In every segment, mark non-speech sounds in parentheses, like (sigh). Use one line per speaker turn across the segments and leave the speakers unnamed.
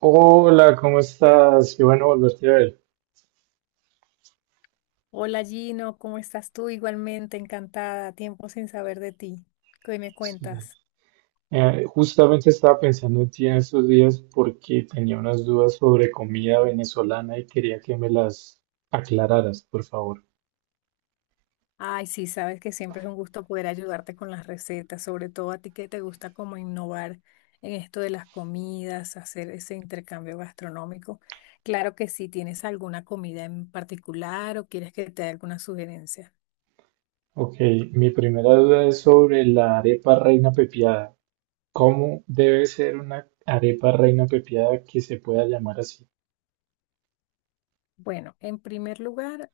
Hola, ¿cómo estás? Qué bueno volverte a ver.
Hola Gino, ¿cómo estás tú? Igualmente encantada, tiempo sin saber de ti. ¿Qué me
Sí.
cuentas?
Justamente estaba pensando en ti en estos días porque tenía unas dudas sobre comida venezolana y quería que me las aclararas, por favor.
Ay, sí, sabes que siempre es un gusto poder ayudarte con las recetas, sobre todo a ti que te gusta como innovar en esto de las comidas, hacer ese intercambio gastronómico. Claro que sí, ¿tienes alguna comida en particular o quieres que te dé alguna sugerencia?
Ok, mi primera duda es sobre la arepa reina pepiada. ¿Cómo debe ser una arepa reina pepiada que se pueda llamar así?
Bueno, en primer lugar,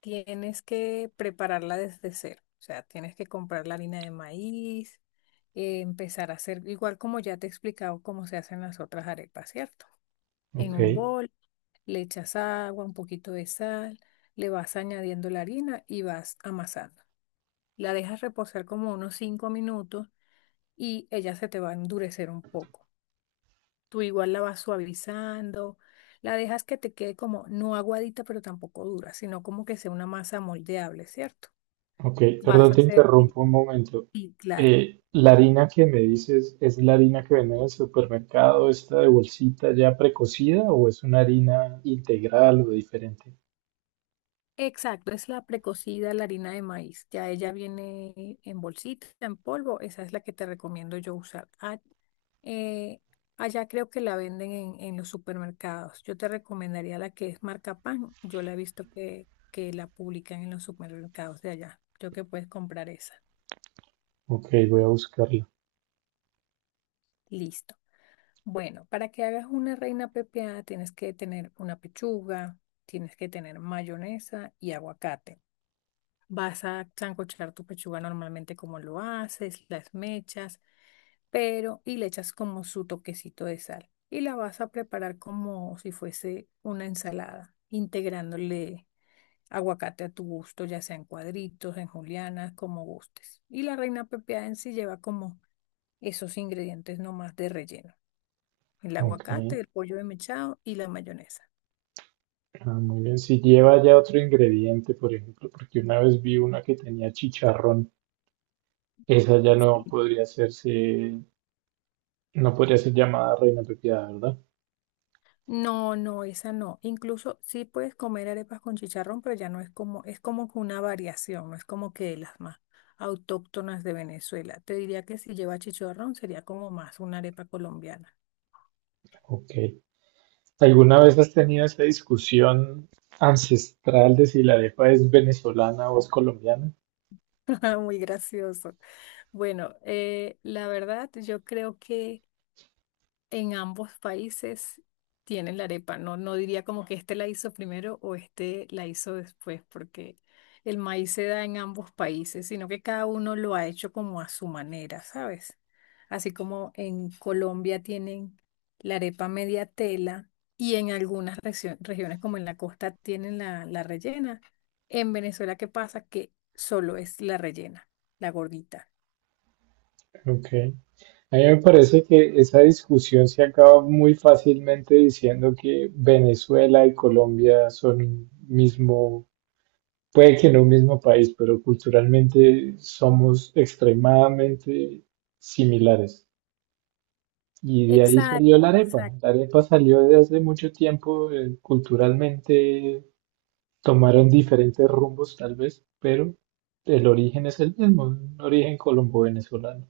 Tienes que prepararla desde cero, o sea, tienes que comprar la harina de maíz, empezar a hacer, igual como ya te he explicado cómo se hacen las otras arepas, ¿cierto? En
Ok.
un bol, le echas agua, un poquito de sal, le vas añadiendo la harina y vas amasando. La dejas reposar como unos 5 minutos y ella se te va a endurecer un poco. Tú igual la vas suavizando, la dejas que te quede como no aguadita, pero tampoco dura, sino como que sea una masa moldeable, ¿cierto?
Ok,
Vas
perdón,
a
te
hacer,
interrumpo un momento.
y claro,
La harina que me dices, ¿es la harina que venden en el supermercado, esta de bolsita ya precocida o es una harina integral o diferente?
exacto, es la precocida, la harina de maíz. Ya ella viene en bolsita, en polvo, esa es la que te recomiendo yo usar. Ah, eh, allá creo que la venden en los supermercados. Yo te recomendaría la que es marca Pan. Yo la he visto que la publican en los supermercados de allá. Creo que puedes comprar esa.
Ok, voy a buscarla.
Listo. Bueno, para que hagas una reina pepiada tienes que tener una pechuga, tienes que tener mayonesa y aguacate. Vas a sancochar tu pechuga normalmente como lo haces, las mechas, pero y le echas como su toquecito de sal. Y la vas a preparar como si fuese una ensalada, integrándole aguacate a tu gusto, ya sea en cuadritos, en julianas, como gustes. Y la reina pepiada en sí lleva como esos ingredientes nomás de relleno, el
Ok,
aguacate, el pollo desmechado y la mayonesa.
ah, muy bien. Si lleva ya otro ingrediente, por ejemplo, porque una vez vi una que tenía chicharrón, esa ya no podría hacerse, no podría ser llamada reina pepiada, ¿verdad?
No, no, esa no. Incluso sí puedes comer arepas con chicharrón, pero ya no es como que una variación, no es como que de las más autóctonas de Venezuela. Te diría que si lleva chicharrón sería como más una arepa colombiana.
Ok. ¿Alguna vez has tenido esa discusión ancestral de si la arepa es venezolana o es colombiana?
(laughs) Muy gracioso. Bueno, la verdad, yo creo que en ambos países tienen la arepa. No, no diría como que este la hizo primero o este la hizo después, porque el maíz se da en ambos países, sino que cada uno lo ha hecho como a su manera, ¿sabes? Así como en Colombia tienen la arepa media tela y en algunas regiones como en la costa tienen la rellena. En Venezuela, ¿qué pasa? Que solo es la rellena, la gordita.
Ok. A mí me parece que esa discusión se acaba muy fácilmente diciendo que Venezuela y Colombia son un mismo, puede que no un mismo país, pero culturalmente somos extremadamente similares. Y de ahí salió
Exacto,
la arepa. La
exacto.
arepa salió de hace mucho tiempo, culturalmente tomaron diferentes rumbos tal vez, pero el origen es el mismo, un origen colombo-venezolano.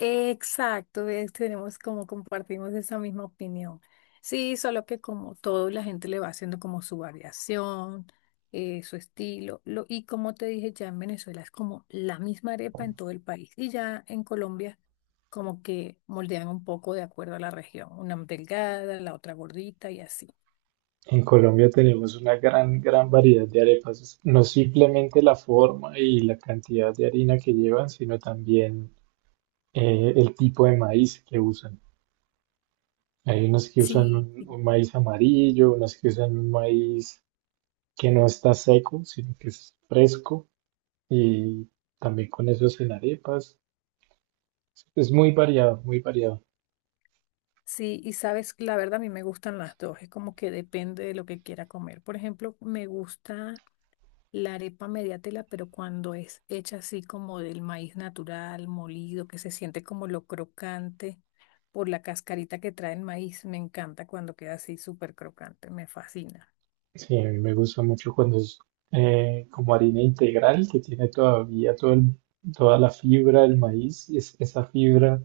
Exacto, ves, tenemos como compartimos esa misma opinión. Sí, solo que como todo, la gente le va haciendo como su variación, su estilo. Y como te dije, ya en Venezuela es como la misma arepa en todo el país. Y ya en Colombia como que moldean un poco de acuerdo a la región. Una delgada, la otra gordita y así.
En Colombia tenemos una gran, gran variedad de arepas, no simplemente la forma y la cantidad de harina que llevan, sino también el tipo de maíz que usan. Hay unas que usan
Sí, sí.
un maíz amarillo, unas que usan un maíz que no está seco, sino que es fresco, y también con eso hacen arepas. Es muy variado, muy variado.
Sí, y sabes, la verdad a mí me gustan las dos, es como que depende de lo que quiera comer. Por ejemplo, me gusta la arepa media tela, pero cuando es hecha así como del maíz natural, molido, que se siente como lo crocante por la cascarita que trae el maíz, me encanta cuando queda así súper crocante, me fascina.
Sí, a mí me gusta mucho cuando es como harina integral, que tiene todavía toda la fibra del maíz, esa fibra,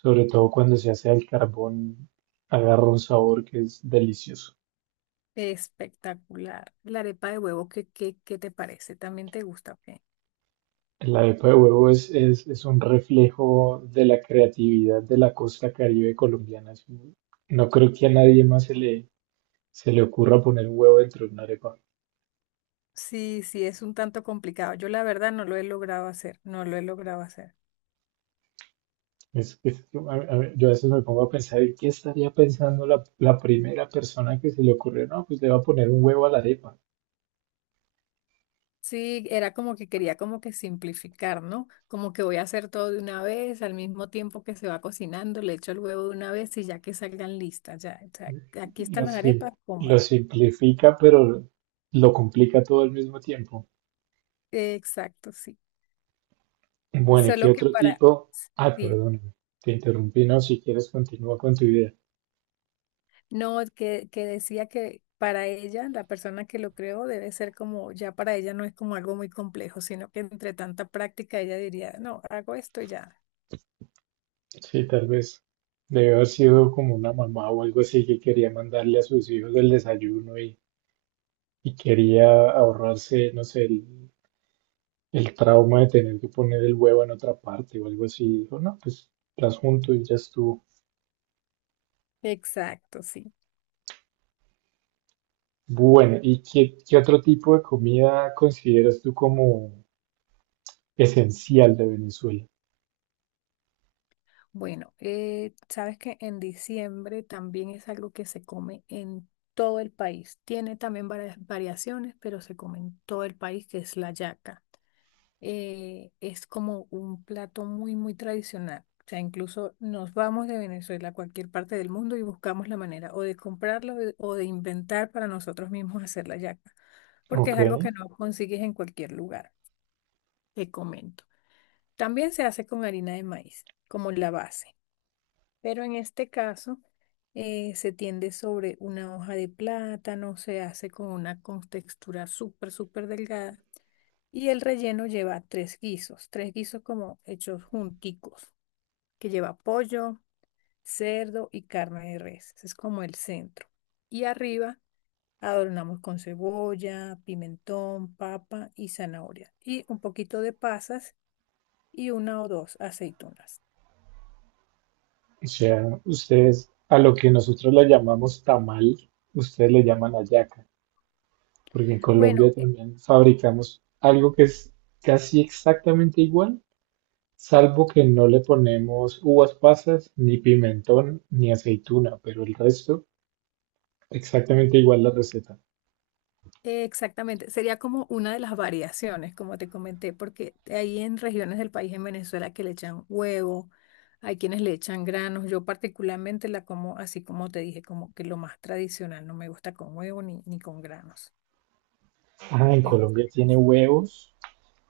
sobre todo cuando se hace al carbón, agarra un sabor que es delicioso.
Espectacular. La arepa de huevo, ¿qué te parece? ¿También te gusta o qué?
La arepa de huevo es un reflejo de la creatividad de la costa caribe colombiana. No creo que a nadie más se le ocurra poner un huevo dentro de una arepa.
Sí, sí, es un tanto complicado. Yo la verdad no lo he logrado hacer, no lo he logrado hacer.
Yo, a yo a veces me pongo a pensar, ¿qué estaría pensando la primera persona que se le ocurrió? No, pues le va a poner un huevo a la arepa.
Sí, era como que quería como que simplificar, ¿no? Como que voy a hacer todo de una vez, al mismo tiempo que se va cocinando, le echo el huevo de una vez y ya que salgan listas, ya, o sea, aquí están
Lo,
las
sim-
arepas,
lo
coman.
simplifica, pero lo complica todo al mismo tiempo.
Exacto, sí.
Bueno, ¿y qué
Solo que
otro
para,
tipo? Ah,
sí,
perdóname, te interrumpí. No, si quieres continúa con tu idea.
no, que decía que para ella, la persona que lo creó debe ser como, ya para ella no es como algo muy complejo, sino que entre tanta práctica ella diría, no, hago esto y ya.
Sí, tal vez debe haber sido como una mamá o algo así que quería mandarle a sus hijos el desayuno y quería ahorrarse, no sé, el trauma de tener que poner el huevo en otra parte o algo así. Dijo, no, pues las junto y ya estuvo.
Exacto, sí.
Bueno, ¿y qué otro tipo de comida consideras tú como esencial de Venezuela?
Bueno, sabes que en diciembre también es algo que se come en todo el país. Tiene también varias variaciones, pero se come en todo el país, que es la yaca. Es como un plato muy, muy tradicional. O sea, incluso nos vamos de Venezuela a cualquier parte del mundo y buscamos la manera o de o de inventar para nosotros mismos (laughs) hacer la yaca, porque
Ok,
es algo que no consigues en cualquier lugar, te comento. También se hace con harina de maíz, como la base. Pero en este caso se tiende sobre una hoja de plátano, se hace con una contextura súper, súper delgada y el relleno lleva tres guisos como hechos junticos, que lleva pollo, cerdo y carne de res. Ese es como el centro. Y arriba adornamos con cebolla, pimentón, papa y zanahoria y un poquito de pasas y una o dos aceitunas.
o sea, ustedes a lo que nosotros le llamamos tamal, ustedes le llaman hallaca, porque en
Bueno,
Colombia también fabricamos algo que es casi exactamente igual, salvo que no le ponemos uvas pasas, ni pimentón, ni aceituna, pero el resto exactamente igual la receta.
exactamente, sería como una de las variaciones, como te comenté, porque hay en regiones del país en Venezuela que le echan huevo, hay quienes le echan granos, yo particularmente la como así como te dije, como que lo más tradicional, no me gusta con huevo ni con granos.
Ah, en
Me
Colombia
gusta.
tiene huevos,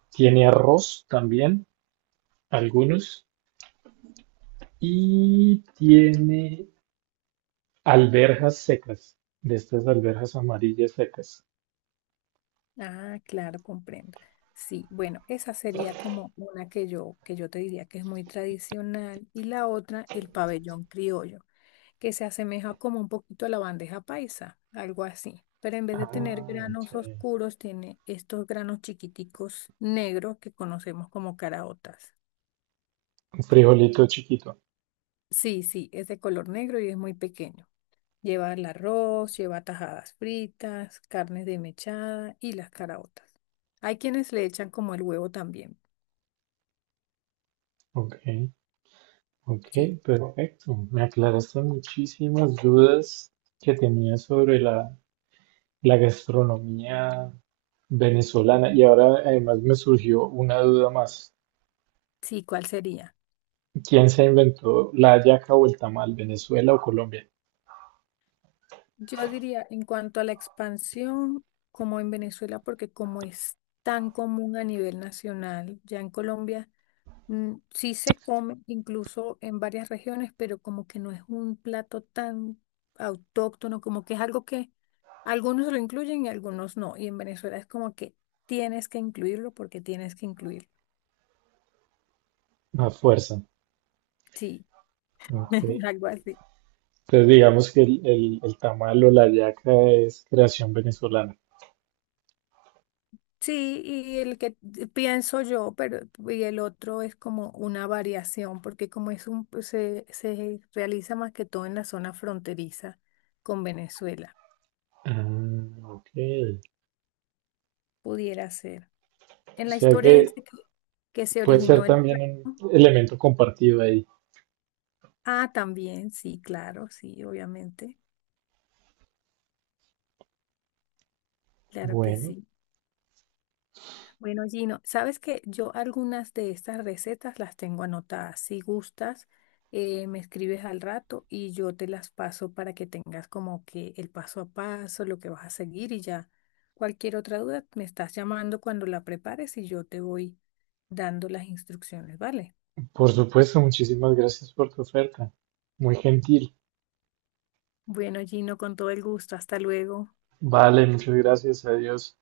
tiene arroz también, algunos, y tiene alberjas secas, de estas alberjas amarillas secas.
Ah, claro, comprendo. Sí, bueno, esa sería como una que yo te diría que es muy tradicional y la otra, el pabellón criollo, que se asemeja como un poquito a la bandeja paisa, algo así. Pero en vez de tener
Ah, ok.
granos oscuros, tiene estos granos chiquiticos negros que conocemos como caraotas.
Un frijolito chiquito.
Sí, sí, es de color negro y es muy pequeño. Lleva el arroz, lleva tajadas fritas, carnes de desmechada y las caraotas. Hay quienes le echan como el huevo también.
Ok, ok,
Sí,
perfecto. Me aclaraste muchísimas dudas que tenía sobre la gastronomía venezolana y ahora además me surgió una duda más.
sí, ¿cuál sería?
¿Quién se inventó la hallaca o el tamal? ¿Venezuela o Colombia?
Yo diría, en cuanto a la expansión, como en Venezuela, porque como es tan común a nivel nacional, ya en Colombia, mm, sí se come, incluso en varias regiones, pero como que no es un plato tan autóctono, como que es algo que algunos lo incluyen y algunos no. Y en Venezuela es como que tienes que incluirlo porque tienes que incluirlo.
A fuerza.
Sí,
Ok.
(laughs) algo así.
Entonces digamos que el tamal o la hallaca es creación venezolana.
Sí, y el que pienso yo, pero y el otro es como una variación, porque como es un pues, se realiza más que todo en la zona fronteriza con Venezuela,
Ah, ok.
pudiera ser.
O
En la
sea
historia
que
dice que se
puede ser
originó el plato.
también un elemento compartido ahí.
Ah, también, sí, claro, sí, obviamente, claro que
Bueno,
sí. Bueno, Gino, sabes que yo algunas de estas recetas las tengo anotadas. Si gustas, me escribes al rato y yo te las paso para que tengas como que el paso a paso, lo que vas a seguir y ya. Cualquier otra duda, me estás llamando cuando la prepares y yo te voy dando las instrucciones, ¿vale?
por supuesto, muchísimas gracias por tu oferta. Muy gentil.
Bueno, Gino, con todo el gusto. Hasta luego.
Vale, muchas gracias. Adiós.